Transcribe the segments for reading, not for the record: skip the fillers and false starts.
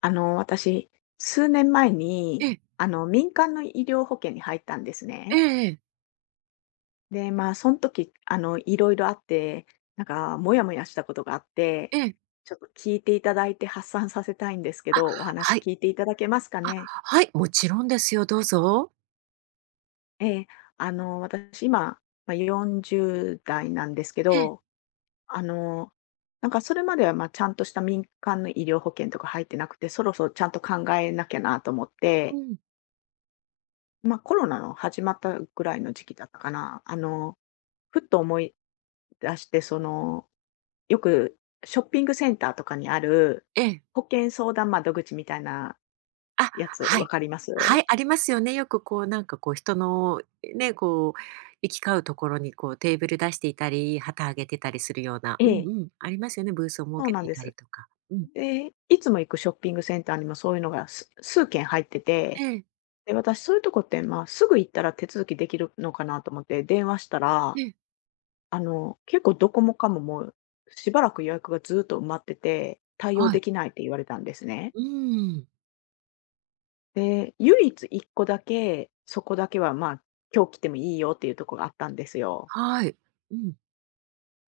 私、数年前えに、え、民間の医療保険に入ったんですえね。えええ、で、まあ、その時、いろいろあって、なんか、もやもやしたことがあって、ええ、ちょっと聞いていただいて発散させたいんですけど、お話はい。聞いていただけますかあ、ね。はい、もちろんですよ、どうぞ。ええ、私、今、まあ、40代なんですけええ、ど、あの、なんか、それまでは、まあ、ちゃんとした民間の医療保険とか入ってなくて、そろそろちゃんと考えなきゃなと思っうて、ん、まあ、コロナの始まったぐらいの時期だったかな。ふっと思い出して、その、よくショッピングセンターとかにあるええ、保険相談窓口みたいなあ、やつ、はわい。かります？はい、ありますよね。よくこうなんかこう人のね、こう行き交うところにこうテーブル出していたり、旗あげてたりするような、えうんえ、うん、ありますよね、ブースを設そうけなんていでたりす。とか。うん、で、いつも行くショッピングセンターにもそういうのが数件入ってえて、え、で、私そういうとこって、まあ、すぐ行ったら手続きできるのかなと思って電話したらええ、結構どこもかも、もうしばらく予約がずっと埋まってて、対応はでい、きないって言われたんですね。うーん、で、唯一1個だけ、そこだけは、まあ、今日来てもいいよっていうとこがあったんですよ。はい、うん、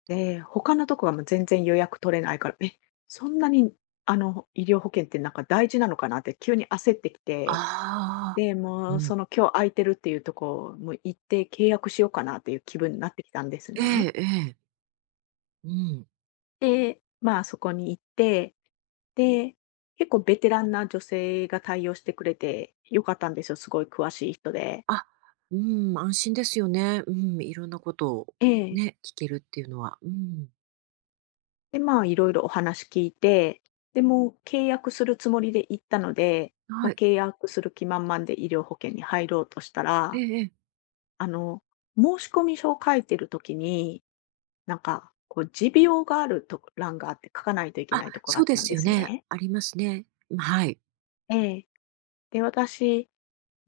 で、他のとこはもう全然予約取れないから、そんなに、医療保険ってなんか大事なのかなって急に焦ってきて、ああ、で、もううん、その今日空いてるっていうとこ、もう行って契約しようかなっていう気分になってきたんですええね。ええ、はい、うん、はい、うん。で、まあ、そこに行って、で、結構ベテランな女性が対応してくれて良かったんですよ、すごい詳しい人で。あ、うん、安心ですよね。うん、いろんなことをええ。ね、聞けるっていうのは。うん。で、まあ、いろいろお話聞いて、で、もう契約するつもりで行ったので、もはうい。契約する気満々で医療保険に入ろうとしたえら、えええ。あの、申込書を書いてる時に、なんか、こう、持病があると欄があって書かないといけあ、ないとこがあそうっでたんすでよすね。ね。ありますね。うん、はい。ええ。で、私、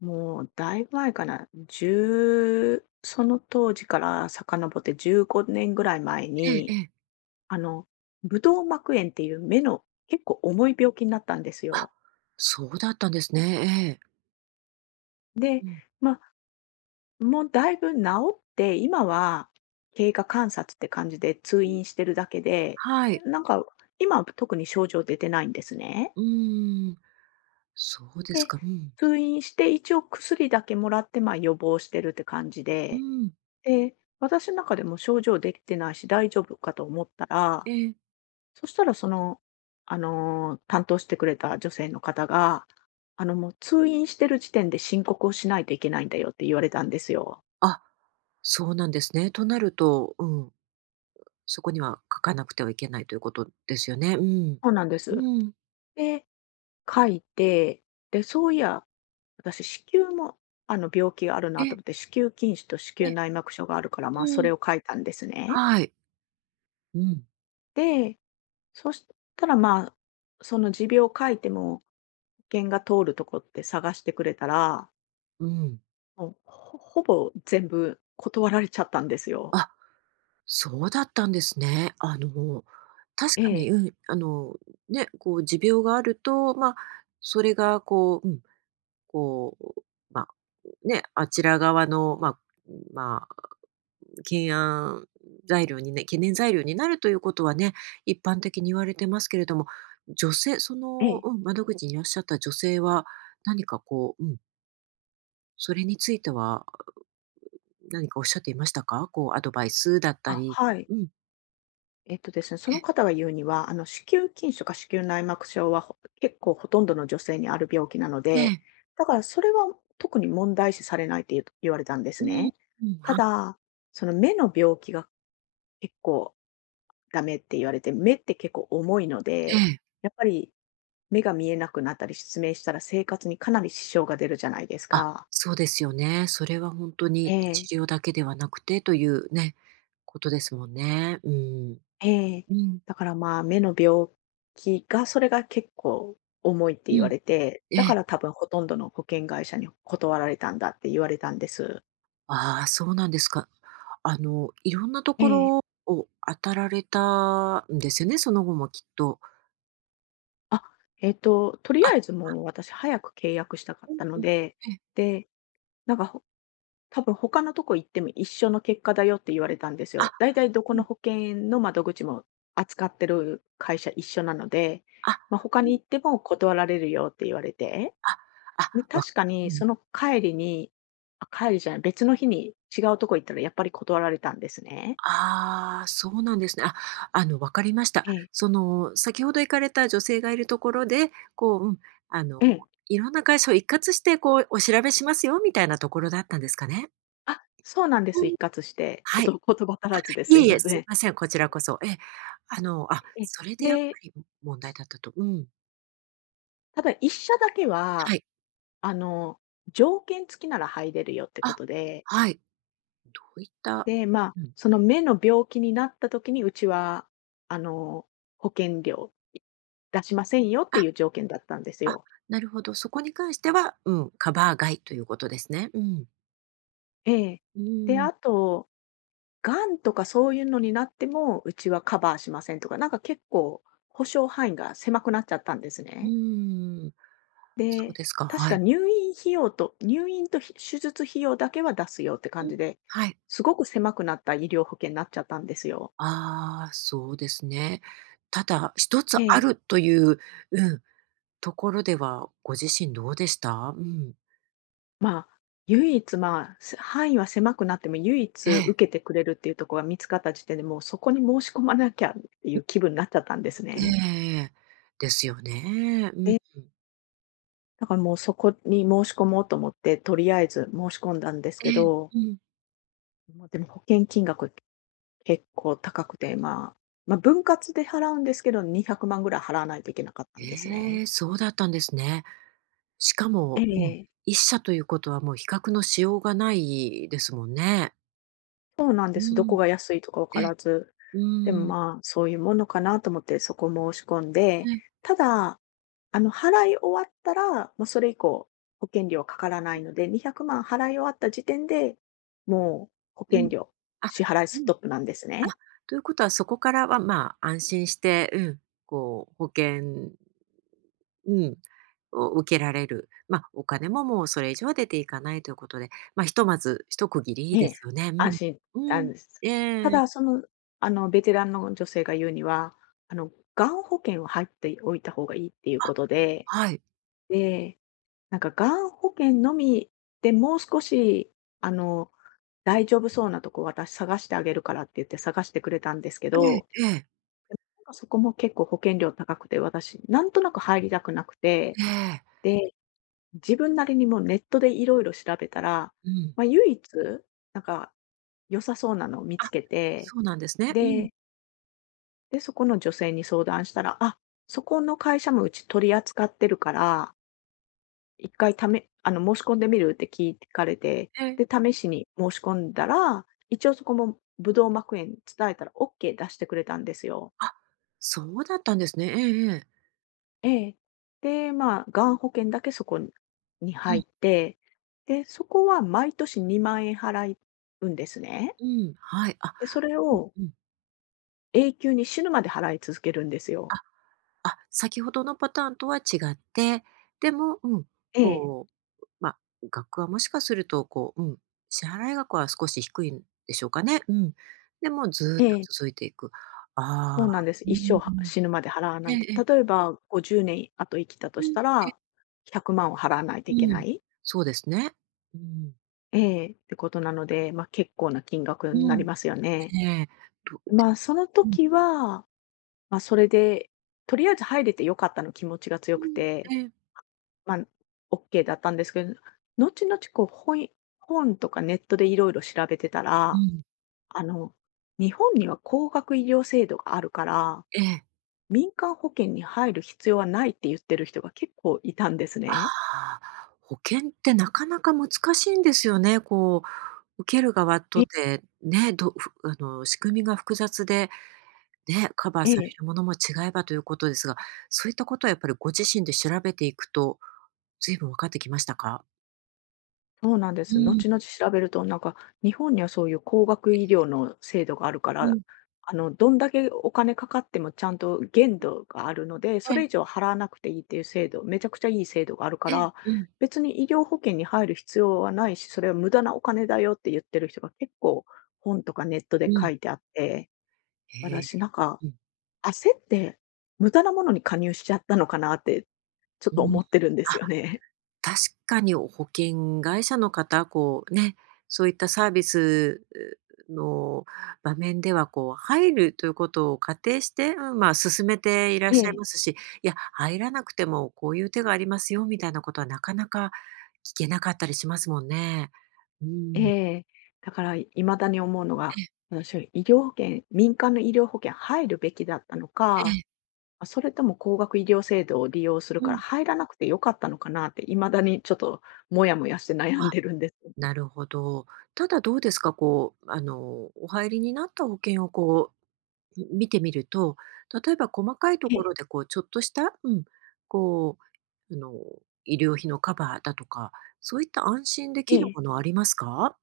もうだいぶ前かな、1その当時から遡って15年ぐらい前えええに、え。あの、ブドウ膜炎っていう目の結構重い病気になったんですあ、よ。そうだったんですね。ええ。で、うん。まあ、もうだいぶ治って、今は経過観察って感じで通うん。院してるだけで、はい。なんか今は特に症状出てないんですね。うーん、そうですで、か。うん。通院して一応薬だけもらって、ま、予防してるって感じうで。ん。で、私の中でも症状できてないし、大丈夫かと思ったら、ええ。そしたらその、担当してくれた女性の方が、もう通院してる時点で申告をしないといけないんだよって言われたんですよ。あ、そうなんですね。となると、うん、そこには書かなくてはいけないということですよね。うん。そうなんです。うん。で、書いて、で、そういや、私子宮も、病気があるえなとえ、思って、子宮筋腫と子え宮え、内膜症があるから、まあ、そうれん。を書いたんですね。はい。うん、でそしたら、まあ、その持病を書いても、保険が通るとこって探してくれたら、うん。もう、ほぼ全部断られちゃったんですよ。あ、そうだったんですね。あの、確えかに、え、うん、あの、ね、こう持病があると、まあ、それがこう、うん、こう、まあ、ね、あちら側の、まあまあ、懸案懸念材料になるということはね、一般的に言われてますけれども、その、ええ。うん、窓口にいらっしゃった女性は、何かこう、うん、それについては何かおっしゃっていましたか？こうアドバイスだったあ、り、はい。うん、ですね、そえ、の方が言うには、子宮筋腫か子宮内膜症は、結構ほとんどの女性にある病気なのえ。で、だからそれは特に問題視されないって言われたんですうん、ね。うん、たあ、だ、その目の病気が結構ダメって言われて、目って結構重いのえで、え。やっぱり目が見えなくなったり失明したら生活にかなり支障が出るじゃないですあ、か。そうですよね。それはほんとえにえ、治療だけではなくてというね、ことですもんね。うん。ええ。うん、だからまあ目の病気が、それが結構重いってう言わん、れて、えだえ。から多分ほとんどの保険会社に断られたんだって言われたんです。ああ、そうなんですか。あの、いろんなとえこえ。ろを当たられたんですよね、その後もきっと。あ、とりあ、あえずもう私早く契約したかっうんたのうん。で、ええ。でなんか、多分他のとこ行っても一緒の結果だよって言われたんですあ、よ。だいたいどこうのん。保険の窓口も扱ってる会社一緒なので、あ、まあ、他うにん。行っても断られるよって言われて、あ、で、あ、わ確かうにん。その帰りにあ、帰りじゃない、別の日に違うとこ行ったらやっぱり断られたんですね。ああ、そうなんですね。あ、あの、わかりました。ええ。その、先ほど行かれた女性がいるところで、こう、うん、あの、うん。いろんな会社を一括して、こう、お調べしますよみたいなところだったんですかね？あ、そうなんです、う一ん。括して。ちょっはい。と言葉足らずでいすえいいえ、ますせいん。ません、こちらこそ。えあの、あ、ええ。それでやっぱで、り、問題だったと。うん。ただ一社だけは、はい。あの、条件付きなら入れるよってこあ、とではい。どういった、で、まあ、うん。その目の病気になった時に、うちは、あの、保険料出しませんよってあ、いう条件だったんですあ、よ。なるほど、そこに関しては、うん、カバー外ということですね。うん。ええ。うで、ん。あと、がんとかそういうのになっても、うちはカバーしませんとか、なんか結構保証範囲が狭くなっちゃったんですうね。ん。そうで、ですか、確はかい。入院費用と、入院と手術費用だけは出すよってう感じん、で、はい。すごく狭くなった医療保険になっちゃったんですよ。ああ、そうですね。ただ、一つえあえ。るという、うん、ところでは、ご自身どうでした？うん。まあ、唯一、まあ、範囲は狭くなっても、唯一ええ、受けてくれるっていうところが見つかった時点で、もうそこに申し込まなきゃっていう気分になっちゃったんですえね。えええ、ですよね。うん。えだからもうそこに申し込もうと思って、とりあえず申し込んだんですえけえ、ど、うん。もうでも保険金額結構高くて、まあ、分割で払うんですけど、200万ぐらい払わないといけなかったんですね。ええ、そうだったんですね。しかえも、うん、え。一社ということはもう比較のしようがないですもんね。そうなんでうす。どこん。が安いとか分かえ、らず。うでもん、まあ、そういうものかなと思ってそこ申し込んで、え、ただ、払い終わったら、もうそれ以降、保険料かからないので、200万払い終わった時点で、もう保う険ん。料あ、支払いうスん。トップなんですあ、ね。ということはそこからは、まあ、安心して、うん、こう保険、うん、を受けられる。まあ、お金ももうそれ以上は出ていかないということで、まあ、ひとまず一区切りいえいでえ。すよね。う安ん。心なうんん。です。たええ。だ、その、ベテランの女性が言うには、あの、がん保険を入っておいた方がいいっていうことで、はい。でなんか、がん保険のみで、もう少し、あの、大丈夫そうなとこ私探してあげるからって言って探してくれたんですけど、ええええ。なんかそこも結構保険料高くて、私なんとなく入りたくなくて、ええ。で、自分なりにもうネットでいろいろ調べたら、うん。まあ、唯一、なんか、良さそうなのを見つあ、けて、そうなんですね。うん。でで、そこの女性に相談したら、あ、そこの会社もうち取り扱ってるから一回ためあの、申し込んでみるって聞かれて、ええ。で、試しに申し込んだら、一応そこもブドウ膜炎伝えたらオッケー出してくれたんですよ。あ、そうだったんですね。ええええ。ええ。で、まあ、がん保険だけそこに入っうて、で、そこは毎年2万円払うんですね。ん、うん。はい。あ、で、それうんをうん。永久に死ぬまで払い続けるんですよ。ああ、先ほどのパターンとは違って、でも、うん、ええ、こう、まあ、額はもしかすると、こう、うん、支払い額は少し低いんでしょうかね。うん。でもずえっとえ、続いていく。そあうあ、なんです。う一生はん。死ぬまで払わなええいえと。え。例えば50年後生きたとうしん、たええ、ら、100万を払わないとういけなん。い。そうですね。うん。ええ、ってことなので、まあ、結構な金額うになりん、ますよね。ええ。と、で、まあ、そのうん、時は、まあ、それで、とりあえず入れてよかったの気持ちが強うくん、て、ええ、まあ、オッケーだったんですけど、後々こう、本とかネットでいろいろ調べてたうら、ん、あの、日本には高額医療制度があるから、ええ。民間保険に入る必要はないって言ってる人が結構いたんですね。ああ、保険ってなかなか難しいんですよね。こう受ける側とええて、ね、どふあの、仕組みが複雑で、ね、カバーえされえ。るものも違えばということですが、そういったことはやっぱりご自身で調べていくと、随分分かってきましたか？そうなんでうす。ん、後々調べると、なんか、日本にはそういう高額医療の制度があるかうら、ん、どんだけお金かかってもちゃんと限度があるので、そえれえ、以上払わなくていいっていう制度、めちゃくちゃいい制度があるかええ、ら、うん、別に医療保険に入る必要はないし、それは無駄なお金だよって言ってる人が結構本とかネットうで書ん。いてあって、へえ、私なんかうん、焦って無駄なものに加入しちゃったのかなってちょっうと思ん。ってるんであ、すよね。確かに保険会社の方、こうね、そういったサービスの場面では、こう入るということを仮定して、うん、まあ、進めていらっしゃい えまえすし、いや、入らなくてもこういう手がありますよみたいなことはなかなか聞けなかったりしますもんね。うえん。え。だから未だに思うのが、ええ私は医療保険民間の医療保険入るべきだったのえか、え、あ、それとも高額医療制度を利用するうからん。入らなくて良かったのかなって未だにちょっともやもやしてあ、悩んでるんです。なるほど。ただどうですか、こう、あの、お入りになった保険をこう見てみると、例えば細かいとええ、ころでこうちょっとした、うん、こう、あの、医療費のカバーだとか、そういった安心でえきるえ。ものありますか？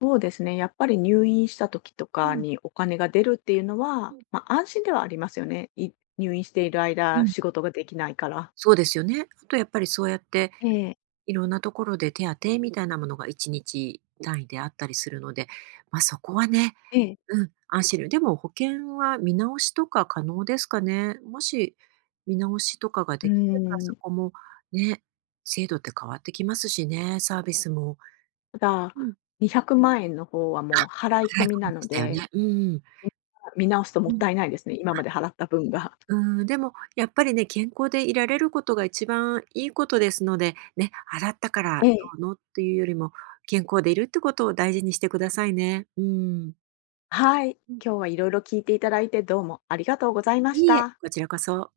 そうですね、やっぱり入院した時とうかん、にお金が出るっていうのうは、ん、まあ、安心ではありますよね。入院しているう間ん。仕事ができないから。そうですよね。あとやっぱりそうやって、ええ、いろんなところで手当みたいなものが1日単位であったりするので、まあ、そこはね、ええ。うん、安心料。でも保険は見直しとか可能ですかね？もし見直しとかがうーできれば、そん、こもね、制度って変わってきますしね、サービスも。ただ、うん。200万円の方はあ、もう払い込払い込みなみでのしたよでね。うん。今見直すともうっん。たいないですね、今まで払った分が。うん、でもやっぱりね、健康でいられることが一番いいことですので、ね、払ったかえらえ。どうのっていうよりも、健康でいるってことを大事にしてくださいね。うん。はい、うん。今日はいろいろ聞いていただいてどうもありがとうございましいいえ、た。こちらこそ。